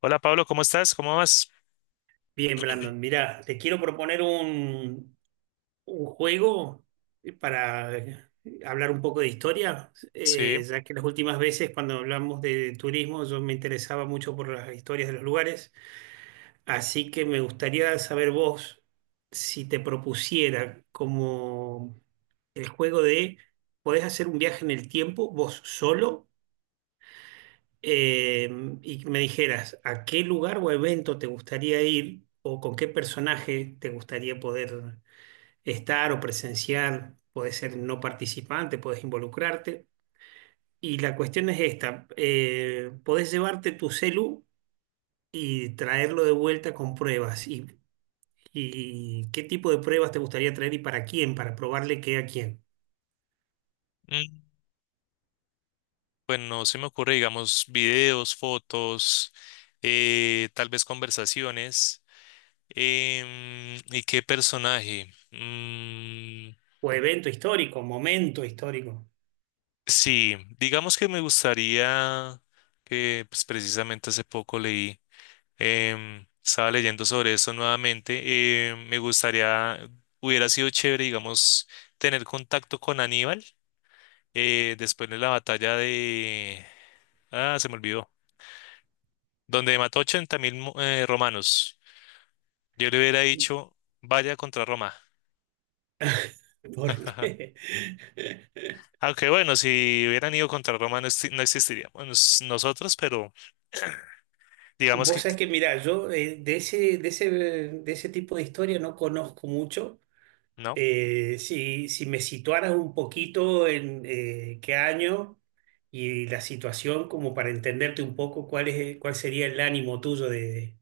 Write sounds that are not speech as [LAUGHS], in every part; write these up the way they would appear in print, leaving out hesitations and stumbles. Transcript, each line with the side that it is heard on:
left: Hola Pablo, ¿cómo estás? ¿Cómo vas?
right: Bien, Brandon, mira te quiero proponer un juego para hablar un poco de historia,
left: Sí,
right: ya que las últimas veces cuando hablamos de turismo yo me interesaba mucho por las historias de los lugares, así que me gustaría saber vos si te propusiera como el juego ¿podés hacer un viaje en el tiempo vos solo? eh, y me dijeras a qué lugar o evento te gustaría ir o con qué personaje te gustaría poder estar o presenciar, podés ser no participante, podés involucrarte. Y la cuestión es esta, podés llevarte tu celu y traerlo de vuelta con pruebas. Y qué tipo de pruebas te gustaría traer y ¿para quién? Para probarle qué a quién.
left: mm, pues no se me ocurre, digamos, videos, fotos, tal vez conversaciones. ¿Y qué personaje? Mm,
right: O evento histórico, momento histórico.
left: sí, digamos que me gustaría que pues, precisamente hace poco leí, estaba leyendo sobre eso nuevamente. Me gustaría, hubiera sido chévere, digamos, tener contacto con Aníbal después de la batalla de. Ah, se me olvidó. Donde mató 80.000 romanos. Yo le hubiera dicho, vaya contra Roma.
right: [LAUGHS]
left: [LAUGHS]
right: Porque [LAUGHS]
left: Aunque bueno, si hubieran ido contra Roma no, no existiríamos nosotros, pero digamos
right: Vos
left: que
right: sabés que, mirá, yo de ese tipo de historia no conozco mucho.
left: no.
right: Si me situaras un poquito en qué año y la situación, como para entenderte un poco cuál es, cuál sería el ánimo tuyo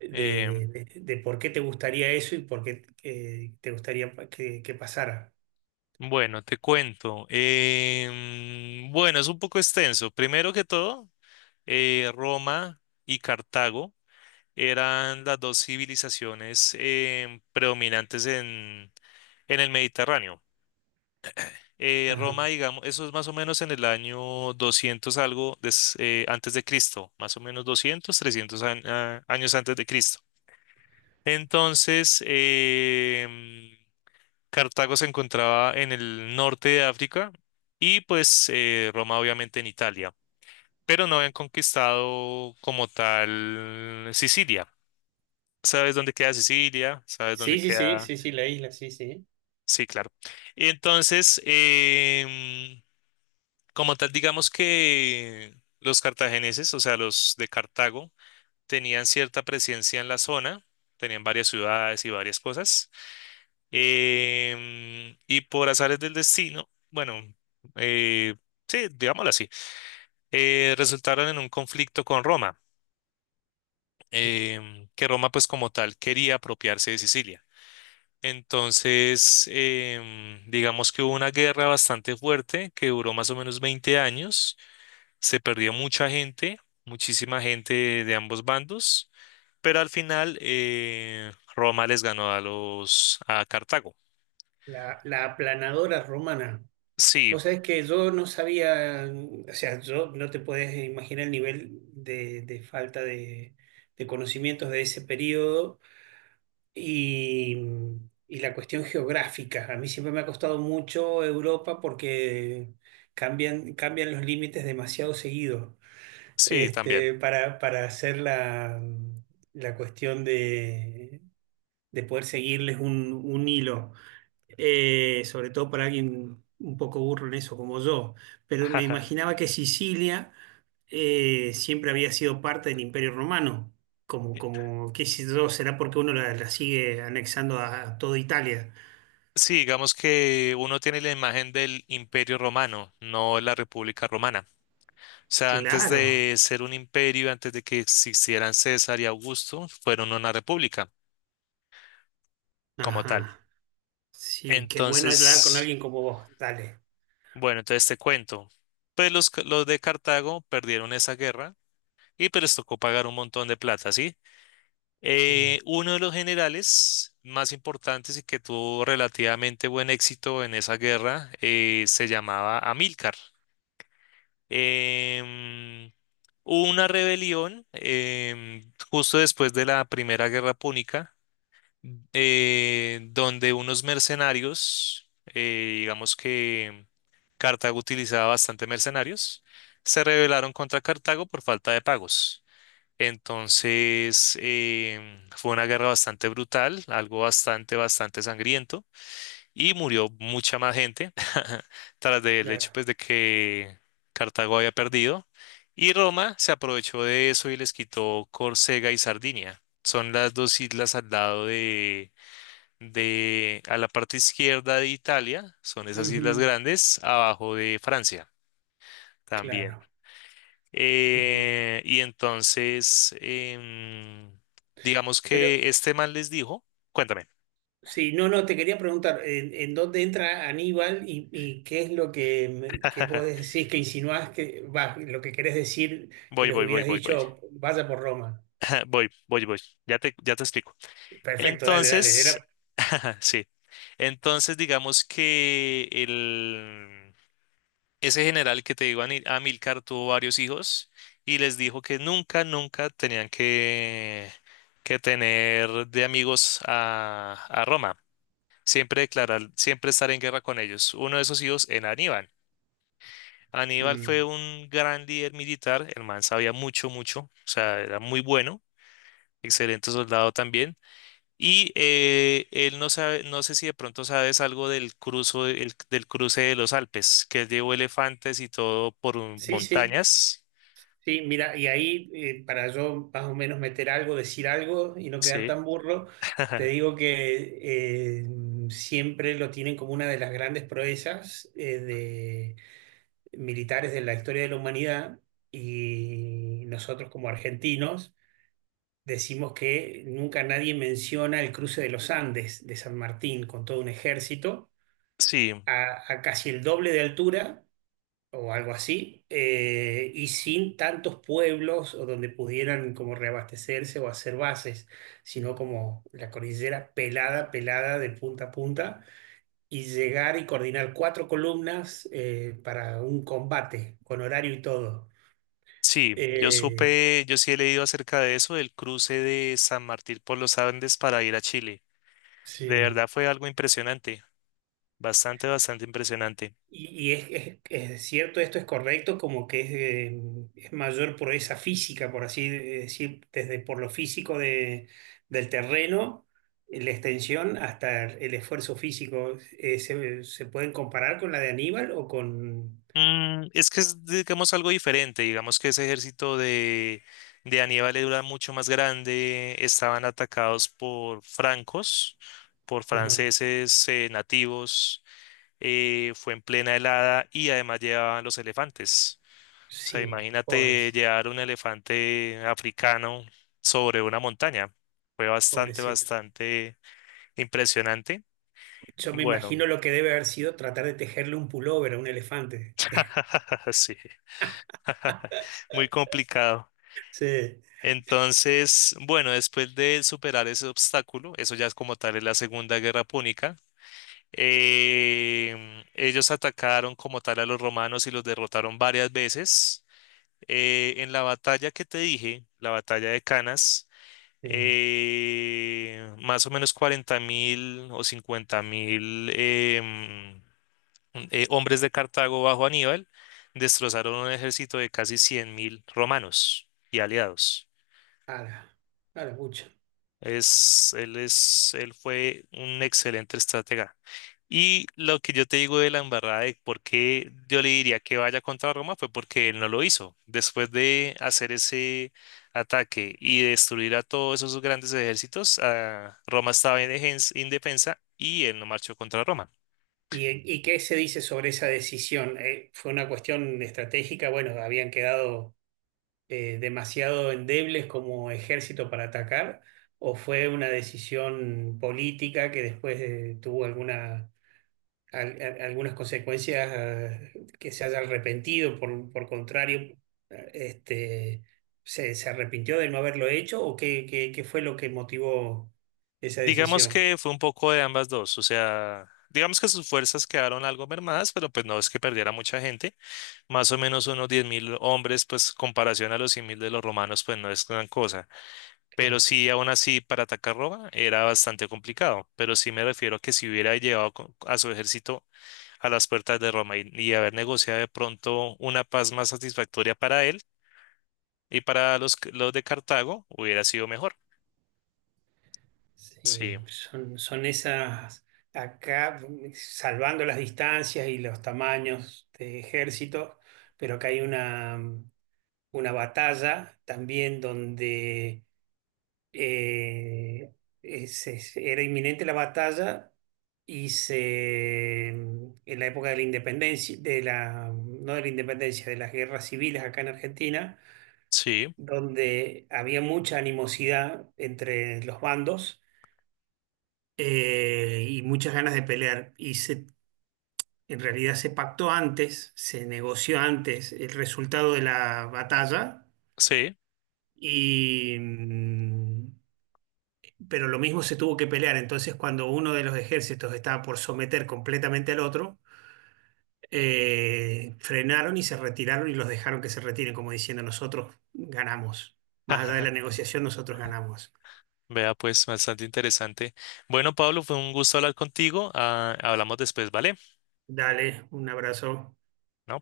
right: de,
left: Eh,
right: de por qué te gustaría eso y por qué te gustaría que pasara.
left: bueno, te cuento. Bueno, es un poco extenso. Primero que todo, Roma y Cartago eran las dos civilizaciones predominantes en el Mediterráneo.
right: Ajá.
left: Roma, digamos, eso es más o menos en el año doscientos algo antes de Cristo, más o menos 200, 300 años antes de Cristo. Entonces, Cartago se encontraba en el norte de África y pues Roma obviamente en Italia, pero no habían conquistado como tal Sicilia. ¿Sabes dónde queda Sicilia? ¿Sabes dónde
right: Sí, sí, sí,
left: queda?
right: sí, sí, la isla, sí, sí.
left: Sí, claro. Entonces, como tal, digamos que los cartagineses, o sea, los de Cartago, tenían cierta presencia en la zona, tenían varias ciudades y varias cosas. Y por azares del destino, bueno, eh, sí, digámoslo así, resultaron en un conflicto con Roma, que Roma pues como tal quería apropiarse de Sicilia. Entonces, digamos que hubo una guerra bastante fuerte que duró más o menos 20 años. Se perdió mucha gente, muchísima gente de ambos bandos, pero al final Roma les ganó a Cartago.
right: La aplanadora romana.
left: Sí,
right: Vos sabés que yo no sabía, o sea, yo no te podés imaginar el nivel de falta de conocimientos de ese periodo y, y la cuestión geográfica. A mí siempre me ha costado mucho Europa porque cambian los límites demasiado seguido,
left: sí, también.
right: este, para hacer la cuestión de poder seguirles un hilo sobre todo para alguien un poco burro en eso como yo, pero me
left: [LAUGHS]
right: imaginaba que Sicilia siempre había sido parte del Imperio Romano, como, como qué sé yo, será porque uno la sigue anexando a toda Italia.
left: Sí, digamos que uno tiene la imagen del Imperio Romano, no la República Romana. O sea, antes
right: Claro,
left: de ser un imperio, antes de que existieran César y Augusto, fueron una república como tal.
right: ajá, sí, qué bueno es hablar con
left: Entonces,
right: alguien como vos, dale.
left: bueno, entonces te cuento. Pues los de Cartago perdieron esa guerra y pues les tocó pagar un montón de plata, ¿sí? Eh,
right: Sí,
left: uno de los generales más importantes y que tuvo relativamente buen éxito en esa guerra se llamaba Amílcar. Em, hubo una rebelión justo después de la Primera Guerra Púnica, donde unos mercenarios, digamos que Cartago utilizaba bastante mercenarios, se rebelaron contra Cartago por falta de pagos. Entonces, fue una guerra bastante brutal, algo bastante, bastante sangriento, y murió mucha más gente [LAUGHS] tras del hecho
right: claro,
left: pues, de que Cartago había perdido, y Roma se aprovechó de eso y les quitó Córcega y Sardinia. Son las dos islas al lado de, a la parte izquierda de Italia, son esas islas
right: ujú,
left: grandes, abajo de Francia también.
right: claro, mira.
left: Y entonces, digamos
right: Pero
left: que este man les dijo. Cuéntame.
right: sí, no, no, te quería preguntar, en dónde entra Aníbal y qué es lo que vos
left: [LAUGHS]
right: decís, que insinuás que, va, lo que querés decir, que
left: Voy,
right: les
left: voy, voy,
right: hubieras
left: voy, voy.
right: dicho, vaya por Roma?
left: [LAUGHS] Voy, voy, voy. Ya te explico.
right: Perfecto, dale, dale. Era,
left: Entonces, [LAUGHS] sí. Entonces, digamos que ese general que te digo, Amílcar, tuvo varios hijos y les dijo que nunca, nunca tenían que tener de amigos a Roma. Siempre declarar, siempre estar en guerra con ellos. Uno de esos hijos en Aníbal. Aníbal fue
right: mm,
left: un gran líder militar, el man sabía mucho, mucho, o sea, era muy bueno, excelente soldado también. Y él no sabe, no sé si de pronto sabes algo del cruce de los Alpes, que él llevó elefantes y todo por
right: sí, sí,
left: montañas.
right: sí, mira, y ahí para yo más o menos meter algo, decir algo y no quedar
left: Sí.
right: tan burro, te
left: [LAUGHS]
right: digo que eh, siempre lo tienen como una de las grandes proezas militares de la historia de la humanidad y nosotros como argentinos decimos que nunca nadie menciona el cruce de los Andes de San Martín con todo un ejército
left: Sí,
right: a casi el doble de altura o algo así y sin tantos pueblos o donde pudieran como reabastecerse o hacer bases, sino como la cordillera pelada, pelada de punta a punta y llegar y coordinar cuatro columnas para un combate con horario y todo.
left: sí,
right: Eh,
left: yo sí he leído acerca de eso, del cruce de San Martín por los Andes para ir a Chile. De
right: sí.
left: verdad fue algo impresionante, bastante, bastante impresionante.
right: Y es cierto, esto es correcto, como que es mayor proeza física, por así decir, desde por lo físico de, del terreno, la extensión, hasta el esfuerzo físico. Se pueden comparar con la de Aníbal o con...
left: Es que es, digamos, algo diferente, digamos que ese ejército de Aníbal era mucho más grande, estaban atacados por
right: Ajá.
left: franceses nativos, fue en plena helada y además llevaban los elefantes. O sea,
right: Sí,
left: imagínate
right: pobres,
left: llevar un elefante africano sobre una montaña. Fue bastante,
right: pobrecito.
left: bastante impresionante.
right: Yo me
left: Bueno.
right: imagino lo que debe haber sido tratar de tejerle un pullover a un elefante. [LAUGHS]
left: [LAUGHS] Sí, [LAUGHS] muy complicado.
right: Sí,
left: Entonces, bueno, después de superar ese obstáculo, eso ya es como tal es la Segunda Guerra Púnica, ellos atacaron como tal a los romanos y los derrotaron varias veces. En la batalla que te dije, la batalla de Canas,
right: sí.
left: más o menos 40 mil o 50 mil hombres de Cartago bajo Aníbal destrozaron un ejército de casi 100.000 romanos y aliados.
right: A la, a la pucha.
left: Él fue un excelente estratega. Y lo que yo te digo de la embarrada de por qué yo le diría que vaya contra Roma fue porque él no lo hizo. Después de hacer ese ataque y destruir a todos esos grandes ejércitos, ah, Roma estaba indefensa y él no marchó contra Roma.
right: ¿Y, y qué se dice sobre esa decisión? ¿Fue una cuestión estratégica? Bueno, ¿habían quedado demasiado endebles como ejército para atacar? ¿O fue una decisión política que después tuvo alguna, algunas consecuencias que se haya arrepentido? Por contrario, este, se arrepintió de no haberlo hecho? ¿O qué, qué, qué fue lo que motivó esa
left: Digamos
right: decisión?
left: que fue un poco de ambas dos, o sea, digamos que sus fuerzas quedaron algo mermadas, pero pues no es que perdiera mucha gente, más o menos unos 10.000 hombres, pues comparación a los 100.000 de los romanos, pues no es gran cosa, pero
right: Claro.
left: sí, aún así, para atacar Roma era bastante complicado, pero sí me refiero a que si hubiera llevado a su ejército a las puertas de Roma y haber negociado de pronto una paz más satisfactoria para él y para los de Cartago, hubiera sido mejor.
right: Sí,
left: Sí,
right: son, son esas, acá, mm, salvando las distancias y los tamaños de ejército, pero acá hay una, mm, una batalla también donde eh, era inminente la batalla y se, mm, en la época de la independencia, de la, mm, no de la independencia, de las guerras civiles acá en Argentina,
left: sí,
right: donde había mucha animosidad entre los bandos y muchas ganas de pelear. Y se, en realidad se pactó antes, se negoció antes el resultado de la batalla,
left: sí.
right: y, mm, pero lo mismo se tuvo que pelear. Entonces, cuando uno de los ejércitos estaba por someter completamente al otro, frenaron y se retiraron y los dejaron que se retiren, como diciendo, nosotros ganamos. Más allá de la
left: [LAUGHS]
right: negociación, nosotros ganamos.
left: Vea, pues, bastante interesante. Bueno, Pablo, fue un gusto hablar contigo. Ah, hablamos después, ¿vale?
right: Dale, un abrazo.
left: ¿No?